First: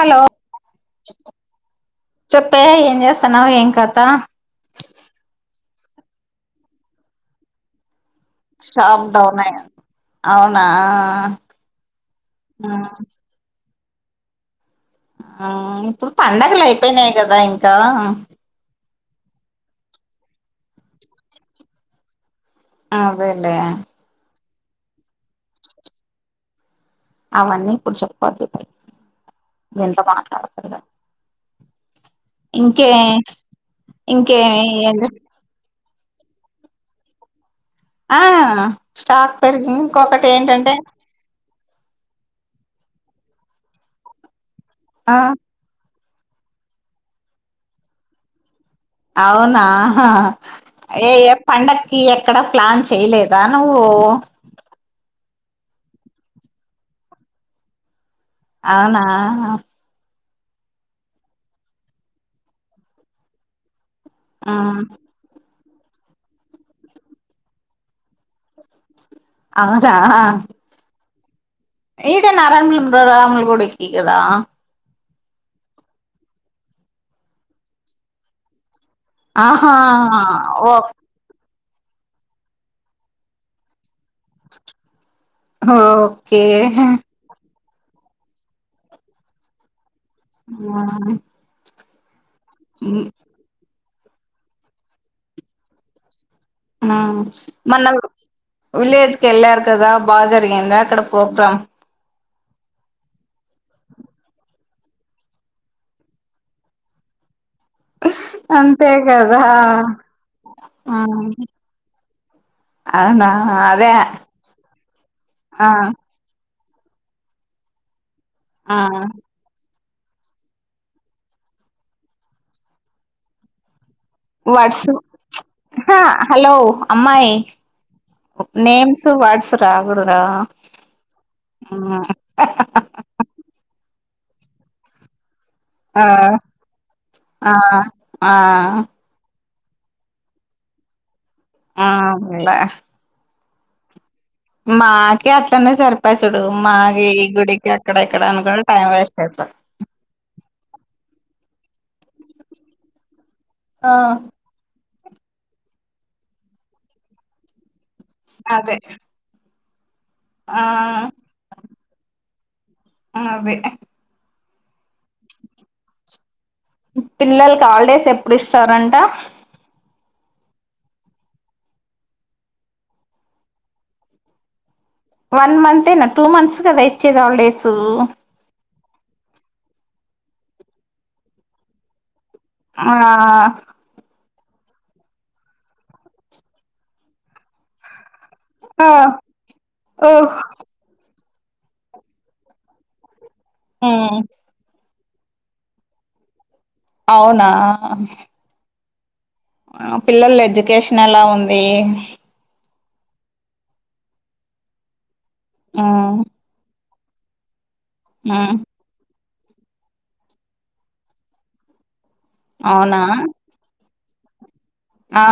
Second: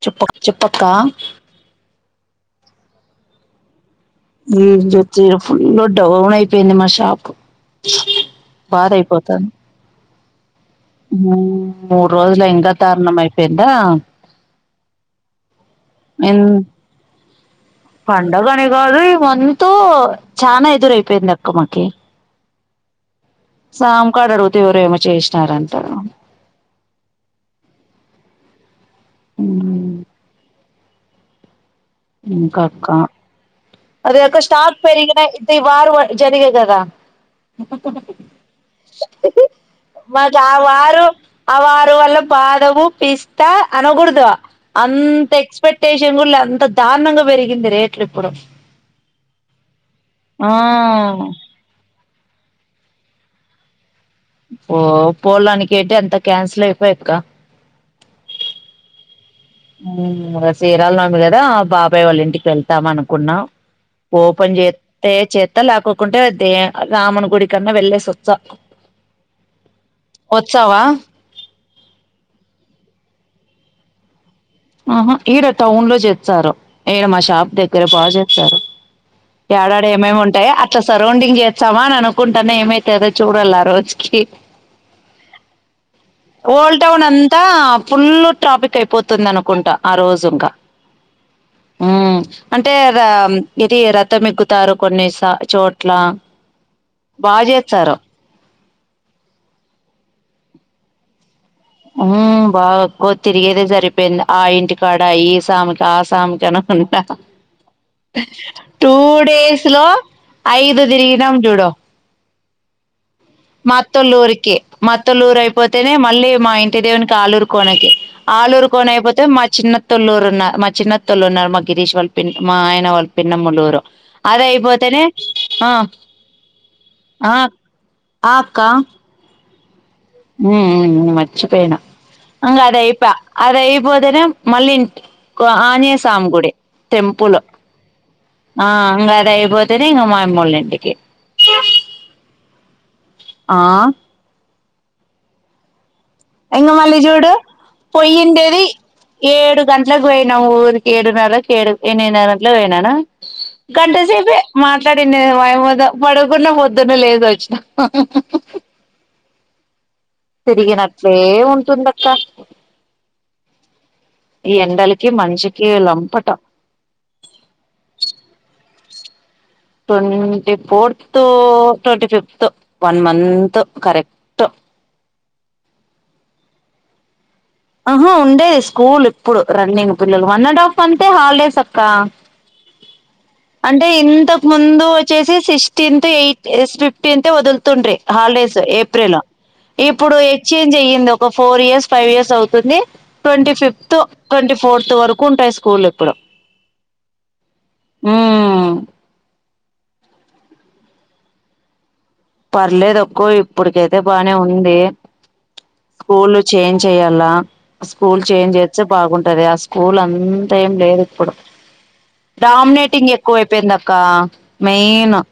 Hello చెప్పక్ చెప్పక్క చెప్పే ఏం జెస్తన్నావ్ ఏం కథ వేంజ్ వొచ్చి ఫుల్ డౌనిపోఇంది మాషాపు షాబ్ డౌనయిన అవును మూ మూడ్ రోజుల ఇంక దారుణం అయిపోయింది ఆ ఆ ఇప్పుడు పండగలు ఐయిపోయినాయి కదా ఇంకా వంతూ చాన ఎదురైపోయింద అక్క మాకి ఆ సాముకాడ్ అడుగుత్ ఎవరేమి చేశినారంట అవన్నీ ఇప్పుడు చెప్పద్దు ఎంత మాట్లాడుత ఇంక అక్క అదె ఒక ఇంకేమి స్టార్క్ ఏం చేస్ పెరిగినయ్ ఇది వాడు పోయి ఇ జరిగే గదా ఆ స్టాక్ పెరిగి ఇంకొకటి మాకు ఆ ఏంటంటే వారు ఆ వాడు వాళ్ళ బాధవు పిస్తా అనగూడదు ఆ అంత ఎక్స్పెక్ట్ షం కు అంత దారుణంగా పెరిగింది రేట్లు ఇప్పుడు అవునా ఆ ఏయ పండక్ ఈ ఎక్కడా ప్లాన్ చేయలేదా నువ్వు ఓ పోలానికి ఏంటే అంత క్యాన్సిల్ అయిపోయాక్క అవునా ఇంకేమి మొన్న శ్రీరామనవమి కదా బాబాయ్ వాళ్ళ ఇంటికి వెళ్తాం అనుకున్నాం ఆ ఓపన్ చేస్తే చే అత్తా లేకుంటే రామని గుడి కన్నా వెలేసివచ్చా అవునా ఈట నరంలం రాములు కూడాడి కదా ఆహా ఈయడ టౌన్ లో జేస్తారు ఈయడ మా షాప్ దగ్గర బాగా చేస్తారు ఆహా ఏడాడ ఏమేమి ఉంటాయి ఓ అట్లా సరౌండింగ్ సమాన్ అనుకుంటానే ఏమైతు అదో చూడాలి ఆ రోజు కి ఓకే ఓల్ టౌన్ అంతా ఫుల్ ట్రాఫిక్ అయిపోతుంది అను కొంట ఆ ఊ అంటే దాం ఎ ఇది రథం ఎక్కుతారు కొన్ని సా చోట్ల ఆ బాగా మన్న చేస్తారు విలేజ్ కి వెళ్లారు కదా బాగా జరిగిందా అక్కడ ప్రోగ్రాం ఊ బాగా క్కోవ్ తిరిగేదే సరిపోయింది ఆ ఇంటి కాడ ఈ స్వామికి ఆ స్వామికి అనుకుంటా అంతే టూ కదా డేస్ లో ఐదు ఆ తిరిగినం జూడు అవునా అదే మాత్తల్లూరికి మాత్తలూరు ఆ అయిపోతేనే మళ్ళీ మా ఇ ఎట్టదేవనికి ఆలురుకోనకి ఆలూరు ఆ కోన అయిపోతే మా చిన్న తొళ్లూరు ఉన్నా మా చిన్నత్తోల్లున్నారు మా గిరీష్ వాళ్ళ పిన్నికి మా ఆయన వాళ్ళ పిన్నమ్మళ్ళోరు వర్డ్స్ హా హలో ఆ అమ్మాయి నేమ్స్ వ వాడ్స్ రావు హ్మ్ ఉ మర్చిపోయనా మల్లింట్ ఆనే ఆ ఆ సామి గుడి టెంపుల్ ఆ ఆ ఇంకదయిపోత్ తేనే మయమ్మాళ్ళింటికి ఆ ఇంగ ఆ మాకి అట్లనే సరి ప్ ఇంక మళ్ళీ చూడు ఇక్కడ అనుకుని పొయ్యిండేది టైం వేస్ట్ అయిపోతది ఏడు గంట్లకు పోయిన ఊరికి ఏడున్నర ఏడు ఎన్మిది న్నర అట్ల పోయినానా గంట సేపే మా మాట్లాడిన ఆమెతో పడకున్నా పొద్దున్నే లేసొచ్చిన అదే ఆ తిరిగినట్లే ఉంటుందక్క అదే ఈ ఎండలకి మన్షికి లంపటం పిల్లలకి హాల్డేస్ ఎప్పుడు ఇస్తారంట. Twenty fourth twenty fifth one month correct one మంతేనా టూ మంత్స్ కదా ఇచ్చేది ఆల్ డేస్ ఆహా ఉండే స్కూల్ ఇప్పుడు రన్నింగ్ పిల్లలు వన్ అండ్ హాఫ్ అంటే హాలిడేస్ అక్క ఆ అంటే ఇంతకు ముందు వచ్చేసి సిక్స్టీన్త్ ఎయిట్ ఫిఫ్టీన్ వదులుతుండ్రి హాలిడేస్ ఆ ఏప్రిల్ ఓ ఇప్పుడు ఎక్స్చేంజ్ అయ్యింది ఒక ఫోర్ ఇర్ ఫైవ్యర్స్ అవు తుంది ట్వంటీ ఫిఫ్త్ ఉమ్ ట్వంటీ ఫోర్త్ వరక్ ఎక్కువుంటయి స్కూల్ ఇప్పుడు అవునా ఉమ్ ఆ పిల్లలు ఎడ్యుకేషన్ ఎలా ఉంది పర్లేదు ఎక్కువ ఇప్పుడు కైతే బానే ఉంది ఉమ్ స్కూలు చేంజ్ చేయలా స్కూల్ చేంజ్ ఉమ్ చేస్తే బాగుం గుంటది ఆ స్కూల్ అంతా ఏం లేదు ఇప్పుడు అవునా డామినేటింగ్ ఎక్కువ అయిపోయింది అక్ కా మెయిన్ ఆ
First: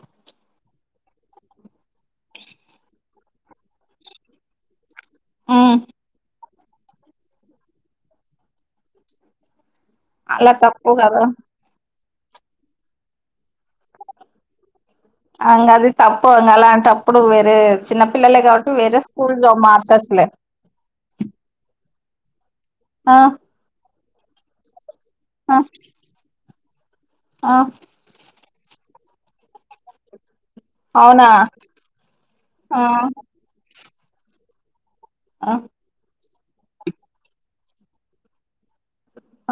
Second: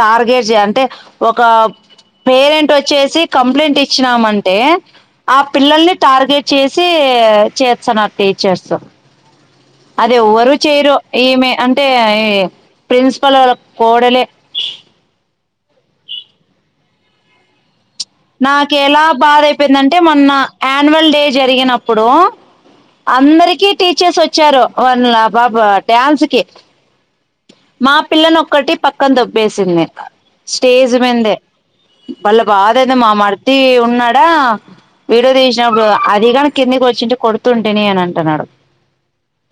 టార్గెట్ చే టె ఒక పేరెంట్ వచ్చేసి కంప్లైంట్ ఇచ్చినామంటే ఆ ఉమ్ పిల్లల్ని టార్గెట్ చేసి చేస్తన్నారు టీచర్స్ అదెవ్వరు అలా తప్పు చేయరు కదా ఈమె అంటే ఈ ప్రిన్సిపలు కోడలే అంగ అది తప్పు ఇంగ అలాంటప్పుడు వేరే చిన్న పిల్లలే కాబట్టి నాకు వేరే ఎలా స్కూల్ బాధ లో అయిపోయిందంటే మార్చచ్చులే మొన్న యాన్యువల్ డే జరిగినప్పుడు ఆ అందరికి టీచర్స్ వచ్చారు వల్ల ఆ పాప డ్యాన్స్ కి ఆ మా పిల్లను ఒ ఒక్కటి పక్కన దొబ్బేసింది స్టేజ్ అవునా మిందే వాళ్ళ ఆ బాదేందో మా మర్ది ఉ ఉన్నాడా వీడియో ఆ తీసినప్పుడు అది గన కిందికి వచ్చింటే కొడుతుంటిని అని అంటున్నాడు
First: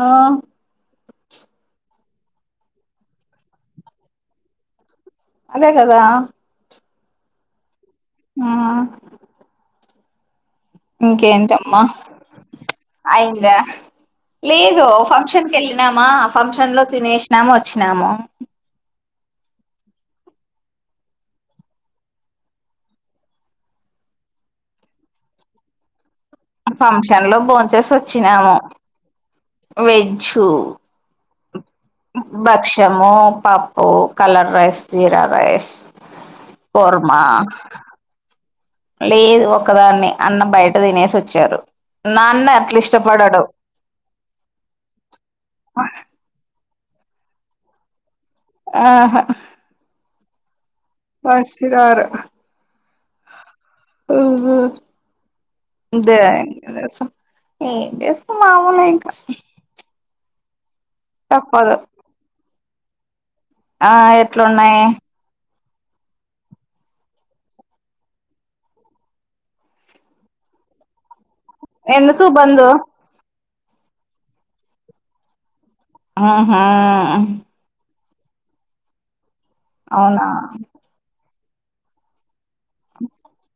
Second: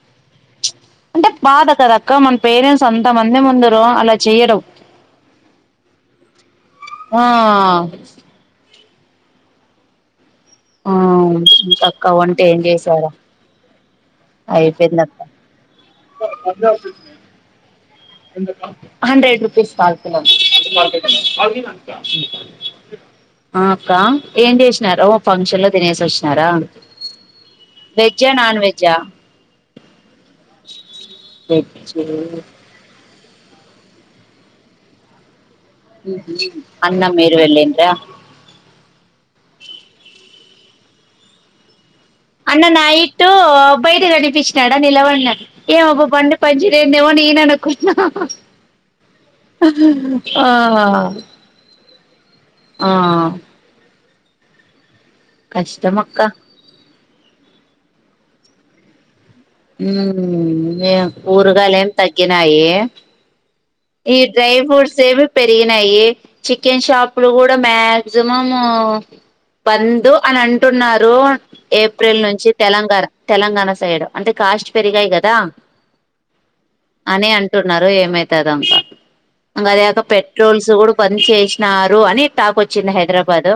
ఆ అంటే బాధ కద అక్క మన పేరెంట్స్ అంతమంది ముందర అలా చేయడం అదే కదా ఆ ఆ ఆ ఇంకేంటమ్మా ఇంకక్క వంట ఏం చేశార అయిందా లేదు ఫంక్షన్ కెళ్ళినామా ఫంక్షన్ లో తినేసినాము వచ్చినాము హండ్రెడ్ రూపీస్ ఆ అక్క ఏం చేసినారూ ఫంక్షన్ లో తినేసి వచ్ ఫంక్షన్ లో బోంచేసి వచ్చినాము నాన్ వెజ్జా వెజ్జు వెజ్ భక్షమూ పప్పు colour rice jeera rice kurma అన్నమీరు వెళ్ళిన్రా ఒకదాన్నే అన్నం బయట తినేసి వచ్చారు నాన్న అన్న అట్లా నైటు ఇష్టపడడు బయట గనిపించినాడా నిలవడినట్టు ఏమబ్బ బండి పనిచే [unintelligible] నిన్నేమో నేననుకున్నా ఆహా ఆ వస్తున్నారు ఆ ఊహూ కష్టం అక్క ద్య‌ [unintelligible] ఏం చేస్తాం మామూలే ఇంకా ఊ తప్పదు కూరగాయలు ఏమి తగ్గినాయి ఆ ఈ డ్రై ఎట్లున్నాయి ఫ్రూట్స్ ఏవి పె పోయినాయి చికెన్ షాప్లు కూడా మాక్సిమం బంద్ అని అంటున్నారు ఏప్రిల్ ఎందుకు నుంచి బందు తెలంగాణ తెలంగాణ సైడ్ అంటే కాస్ట్ పెరిగాయి కదా ఆహా [unintelligible] ఇంగ అది కాక పెట్రోల్స్ కూడా బంద్ చేసి న్నారు అని టాక్ వచ్చింది హైదరాబాద్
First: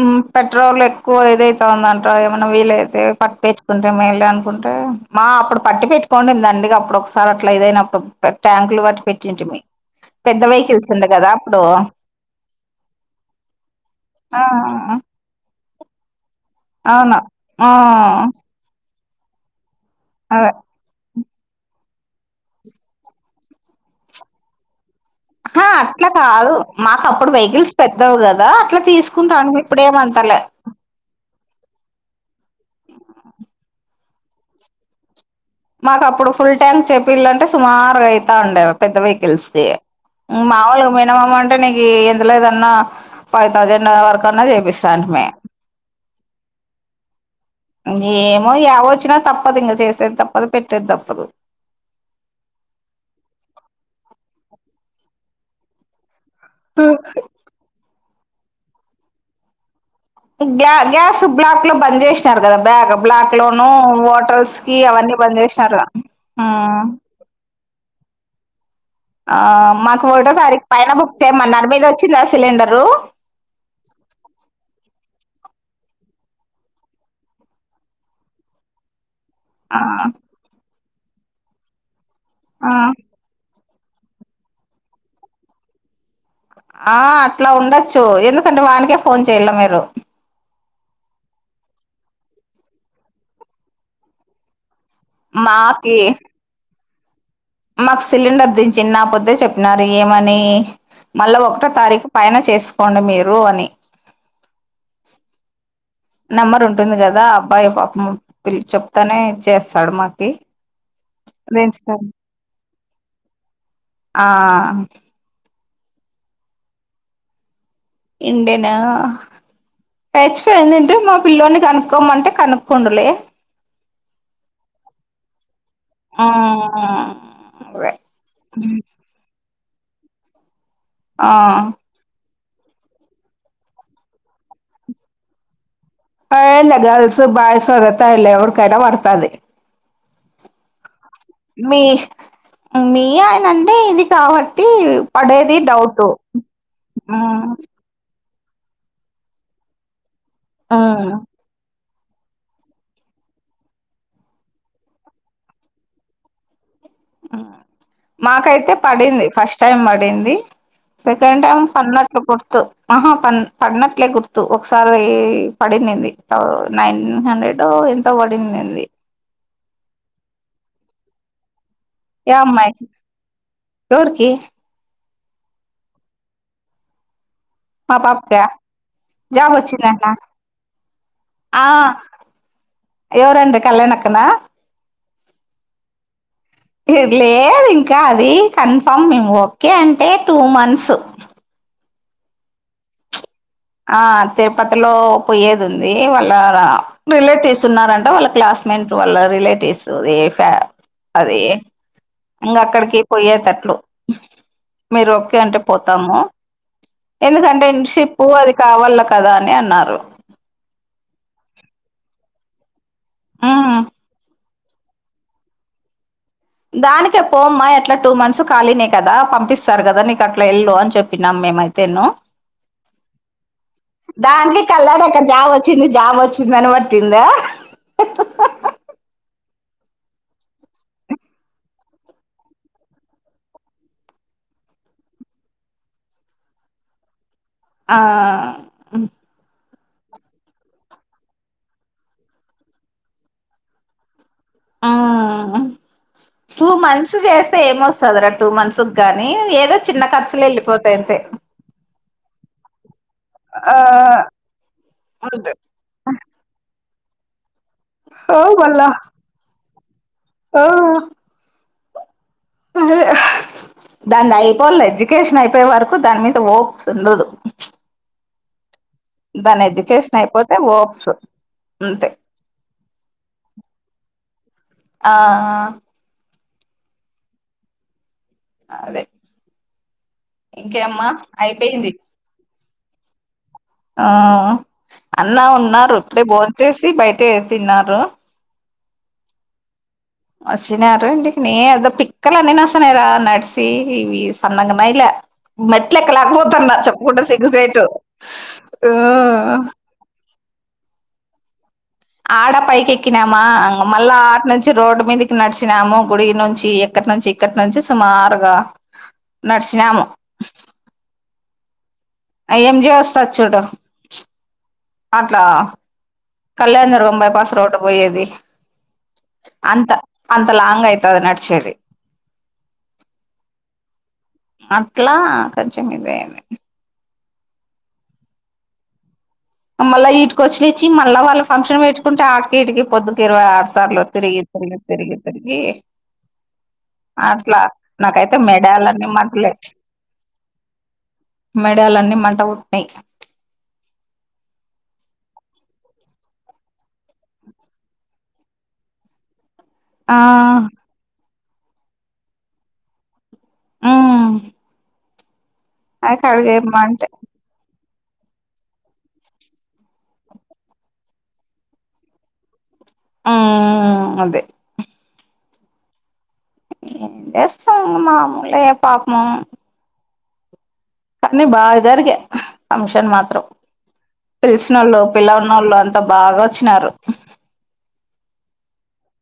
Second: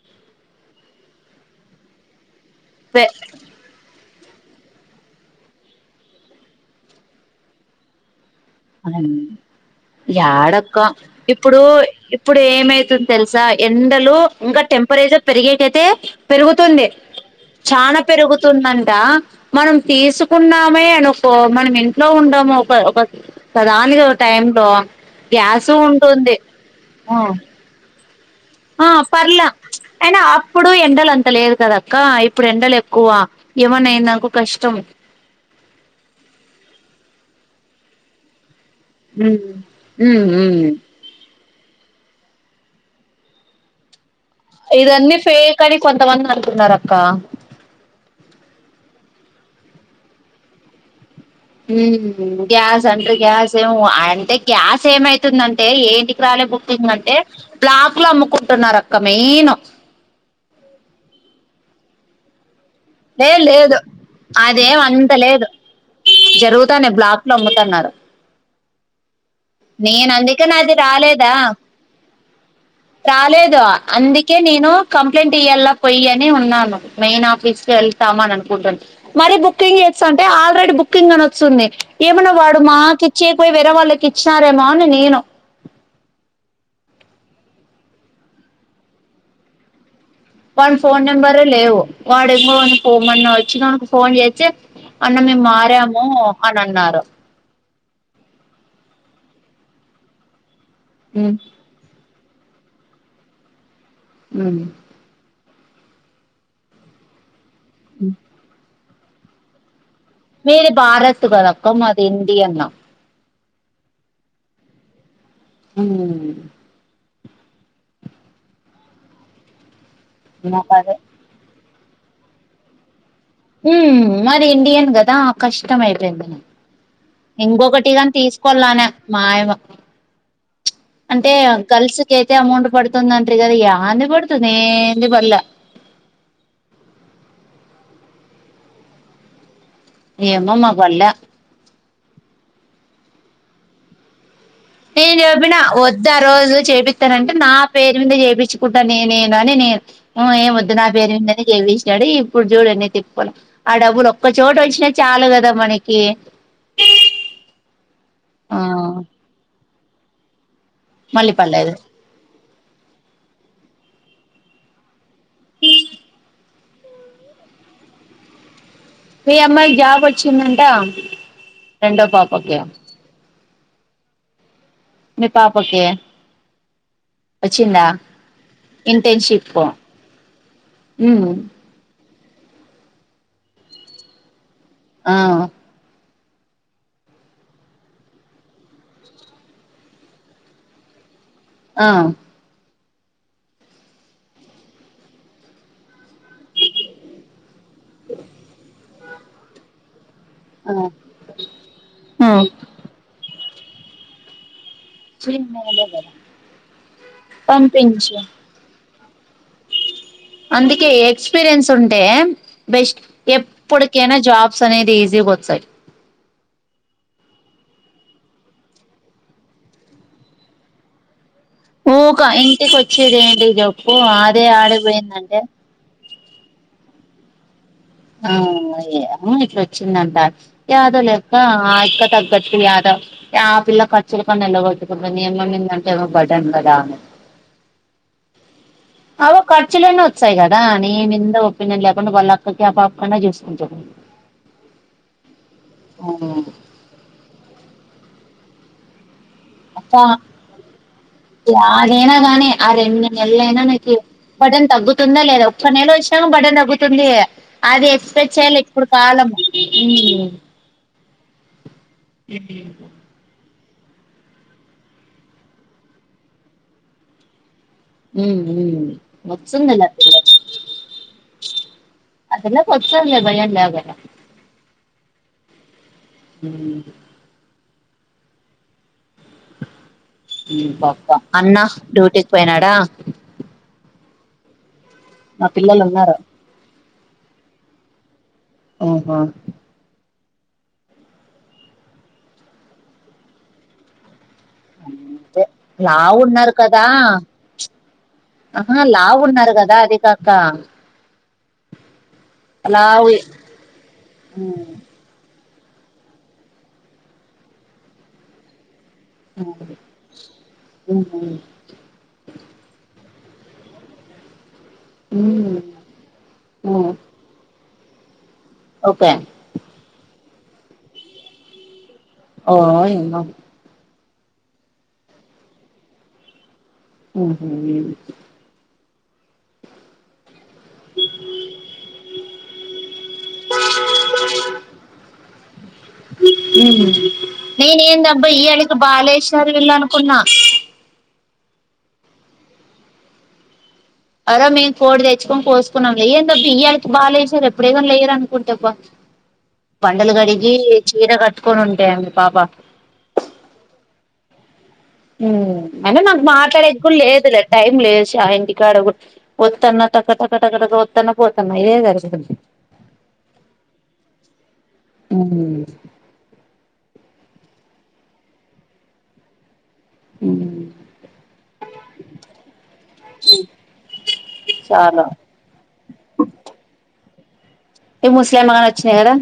ఊ పెట్రోల్ ఎక్కువ ఇదైతాందంట ఏమన్నా వీళైతే పె పట్టించుకుంటే మేళే అన్ కుంటే మా అప్పుడు పట్టి పెట్టుకోంటిమి దండిగా అప్పుడు ఒకసారి అట్లా ఇదయినప్పుడు పెద్ద ఏడక్క వెహికల్స్ ఉండే కదా ఇప్పుడు అప్పుడు ఇప్పుడు ఏమైతుంది తెలుసా ఎండలు ఆ ఇంకా టెంపరేచర్ పెరిగి ఏకైతే పెరుగుతుంది అవును ఆ చానా పెరుగుతుందంట మనం అదే తీసుకున్నామే అను కో మనం ఇంట్లో ఉండము ఒక ఒక ఒకదానికొక టైం లో గ్యాసు అట్లా ఉంటుంది కాదు మాకు ఆ అప్పుడు వెహికల్స్ పెట్ట దౌ కదా అట్లా ఆ పర్లే తీసుకుంటాను అయినా ఇప్పుడేమంతలే అప్పుడు ఎండలు అంతా లేదు కదక్క ఇప్పుడు ఎండలు ఎక్కువ ఏమన్నా అయిందనుకో కష్టం మాకు అప్పుడు ఫుల్ ట్యాంక్ చేపిల్లంటే సుమారు అయితండ్య పెద్ద వెకిల్స్ ది మామూలుగా మినిమమ్ అన్ తనకి ఎంత లేదన్న ఫైవ్ తౌసండ్ వరక్ ఇదన్నీ ఫేక్ అని కొంతమంది అనుకున్నారూ అక్క ఏమో యావ వచ్చినా తప్పదు ఇంగ చేసేద్దాం పొద పెట్టేది తప్పదు ఉ గ్యాస్ అంటారు. గ్యాస్ ఏం, అంటే గ్యాస్ ఏమైతుందంటే ఏంటి. కి రాలే బుకింగ్ అంటే బ్లాక్ లా అమ్ముక్ కుంటున్నారు అక్క మెయిన్ గ్యా గ్యాస్ బ్లాక్ లో బంద్ చేసినారు కదా బ్యాగ్ బ్లాక్ లేదు లోనూ లేదు హోటల్స్ అదేం కి అంత అవన్నీ బంద్ లేదు చేసినారు జరుగుతానే బ్లాక్ లో [inaudible] ఆ మాకు నేను ఒకటో అందుకని తారీఖు అది పైన బుక్ రాలేదా చెయ్యమన్నారు. మీది వచ్చిందా సిల్ రాలేదు అందుకే నేను కంప్లైంట్ ఇయ్యలా పోయి అని ఉన్నాను. మెయిన్ ఆఫీస్ కి వెళ్తాం అని అనుకుంటున్నా. మరి ఆ బుకింగ్ చేస్తుంటే ఆల్రెడీ. బుక్ కింగ్ అని వస్తుంది ఏమన వాడు ఆ మా కిచ్చి పోయ్ వేరే వాళ్ళకి ఇచ్చారేమో అని నేను ఆ అట్లా ఉండొచ్చు. ఎందుకంటే వానికే ఫోన్ చెయ్యల్ల మీరు వానీ ఫోన్ నెంబర్ లేవు. వాడేమో మన ఇచ్చిన ఫోన్ చెచ్చే అన్న మేము మాకి మారాము అని అన్నారు మాకు సిలిండర్ దించి నా పొద్దె చెప్పినారు ఏమని మ్ మళ్ళా ఒకటో తారీఖు పైన చేసుకోండి మీరు అని మ్మ్ నెంబర్ ఉంటుంది కదా అయ్యో పాపం వెళ్లి చెప్ తనే చేస్తాడు. మా మీది భారత్ కాదా అక్కా. మాది ఇండియను ఆ హ్మ్ ఇండియన్ నా హెచ్ అయిందంటే నాకదే మా పిల్ల్లోడిని కానప్ కోమ్మంటే కనుక్కొండులే మ్మ్ మాది ఇండియన్ కదా కష్టం ఆ అయిపోయింది. అదే ఇంకొకటిగాని తీసుకోవాలన మాయమ అంటే ఆ గర్ల్స్కైతే అమౌంట్ పడుతుంది అంట్రి కాదా యంది బడుతుంది యేంది పల్లె అ ఏమీలేదు గర్ల్స్ బాయ్స్ ఎవరికైనా పడతాది. ఏమో మాకు పల్లె మీ మీ ఆయనంటే ఇది కావట్ నేను చెప్పిన వద్దు ఆ రోజు చేపిస్తానంటే నా మ్మ్ పేరు మీద చేపిస్ తెచ్చుకుంటా నేనే నని నేను మ్మ్ ఏం వద్దు నా మ్మ్ పేరు విన్నది దేవిచ్ ఈడ ఇప్పుడు చూడ అన్నీ తిప్పళ్లు ఆ డబ్బులు ఒక్క చోట వచ్చినా చాలు కదా మనకి మ్మ్ ఆ మాకైతే పడింది ఫస్ట్ టైమ్ మరింది మళ్ళీ సెకండ్ టైమ్ పర్లేదు పన్నట్లు గుర్త్ కో ఆహా ప పడినట్లే గుర్తు ఒకసారి వెయ్ యి పడిందింది త నైన్ హండ్రెడో ఎంత పడిన్నింది ఏ అమ్మాయికి జాబ్ వచ్చందంటా ఎ అమ్మాయికి ఎవడుకి ని పాపకి వచ్చిందా మా పాపక ఇంటర్న్షిప్ జావచ్చందంటన ఉమ్ ఆ ఎవరండి కళ్యాణక్కనా ఆ లే లేదు ఇంకా అది కన్ఫామ్ మేము ఓకే అంటే టూ మంత్స్ ఆ ఆ తిరుపతిలో పొయ్యేది ఉంది వాళ్ళ రిలేటివ్స్ ఉన్నరంట వాళ్ళ క్లాస్మేట్ వాళ్ళ రిలేటివ్స్ అదే ఇం అక్కడికి పోయే తట్ హలో మీరు ఓకే అంటే పోతాము ఎందుకంటే షిప్ పంపించు కావాల్ల కదా అందుకే ఎక్స్పీరియన్స్ ఉంటే బెస్ట్ ఉమ్ ఎప్పుడుకేనా జాబ్ స్ అనేది ఈజీగా వచ్చాయ్ దానికే పో అమ్మా ఎట్లా టూ మంత్స్ ఖాళీనే కదా పంపిస్తారు కదా నీకు అట్లా వెళ్లు అని చెప్పి ఊకా ఇంటికి వచ్చేదేంటి జెప్పు అడే ఆడేపోయిందంటే చిన్నని పట్టిందా ఆవును అయ్ అవును ఇట్లా వచ్చిందంట యాదో లే అక్క ఆ ఇక్క తగ్గట్టుకు యాదో ఆ పిల్ల ఖర్చులు కొన్ని ఎల్లగొట్టుకుంటుంది ఏమంనిందంటే ఏమో బడన్ కదా ఆ ఖచ్చులయిన వచ్చాయి కదా నీ మీంద ఒపీనియన్ లేకుండా వాళ్ళక్క యా పాప కన్నా చూసుకుంటది ఆ టూ మంత్స్ చేస్తే ఏమొస్తదిరా టూ మంత్సకు గా నీ ఏదో చిన్న ఖర్చులు వెళ్ళిపోతాయి అంతే నేనేగానీ అదేమీ నెలైనా ఆ నీకి బటన్ తగ్గుతుందా లేదా అంతే ఒక నెల వచిన బటన్ తగ్గుతు తుంది అది ఎక్స్పెక్ట్ ఆ చేయాలి ఇప్పుడు మళ్ళా కాలం ఆ హు హు దాంది అయిపోద్ లే ఎడ్యుకేషన్ అయిపోయే వరకు దాని మీద ఓప్స్ ఉండదు హుమ్ హు దాని ఎడ్యుకేషన్ అయిపోతే ఓప్స్ అంతే ఆ పిల్లకి వచ్చుందిలే భయం లేకుండా ఆ హుమ్ అదే ఇంకేమ్మా అన్నా అయిపోయింది డ్యూటీకి పోయినాడా ఆ అన్న మా పిల్లలు ఉన్నారు ఇప్పుడే బోంచేస్ బయటే తిన్నారు హుమ్ హు వచ్చినారు ఇంటికి నేనే ఏదో పిక్కలు అన్ నడుస్తున్నారు ఆడ్ నడ్సి సన్నగ నయ్యిలా అంతే మెట్లు లావు ఉన్నారు ఎక్కలేకపోతున్న కదా చెప్పుకుంటే సిగ్గుచేటు ఆహా లావు ఉన్నారు కదా అది కాక ఆడ పైకి లావు ఎకినామా అ మళ్ళా ఆట ఉమ్ నుంచి రోడ్డు మీదికి నడిసినాము గుడి నుంచి ఎక్కట్ నుంచి ఇక్కట్ నుంచి సుమారుగా ఊ నడిచినాము ఊహూ అ ఎంజే వస్తారు చుడు అట్లా ఉమ్ ఉమ్ కళ్యాణదర్గం బై పాస్ రోడ్డు పో ఏది ఓకే అంత లాంగ్ అయితది నడిచేది ఓయమ్మ అట్లా ఖంచెం ఇద అయింది ఊహూ ఏమి మల్ల ఈట్ వచ్చినిచ్చి మళ్ళ వాళ్ళ ఫంక్షన్ పెట్టుకుంటే ఆ ఈటికి పోదు ఇరవై ఆరు సార్లు తిరిగి తిరిగి తిరిగి తిరిగి అట్లా నేనే ఏందబ్బా నాకైతే ఈ అళకి మెడాలన్నీ మంటలే బాలేశ్వరి వెళ్ళు అనుకున్నా మెడాలన్నీ మంట పుట్నై ఆరోజు మేము కోడి తెచ్చుకొని కోసుకున్నాం లే ఏందబ్బా ఇయాల కే బాలేసి ర్రు ఎప్పుడేగాని లేయరు అనుకుంటబ్బ ఆ బండలుగడిగి చీర క తెసుకొని ఉంటా పాపా హ్మ్ హ్మ్ ఆయన నాకు మాట్లాడేకు లేదు లే టైం లేదు షా ఇంటికాడ కూడా వత్తన్న టక్క టక్క టక్క ట వత్తన్న పోతున్నా ఇదే సరిపోయింది హ్మ్మ్ అదే ఉమ్ యేస్తా మాములే పాపము కానీ బాగా జరిగే ఫంషన్ మాత్రం పిలిసిన వాళ్ళు చాలా పిలన వాళ్ళు అంతా బాగా వచ్చినారు ఏ ముసిలయమ్మ వచ్చిన కదా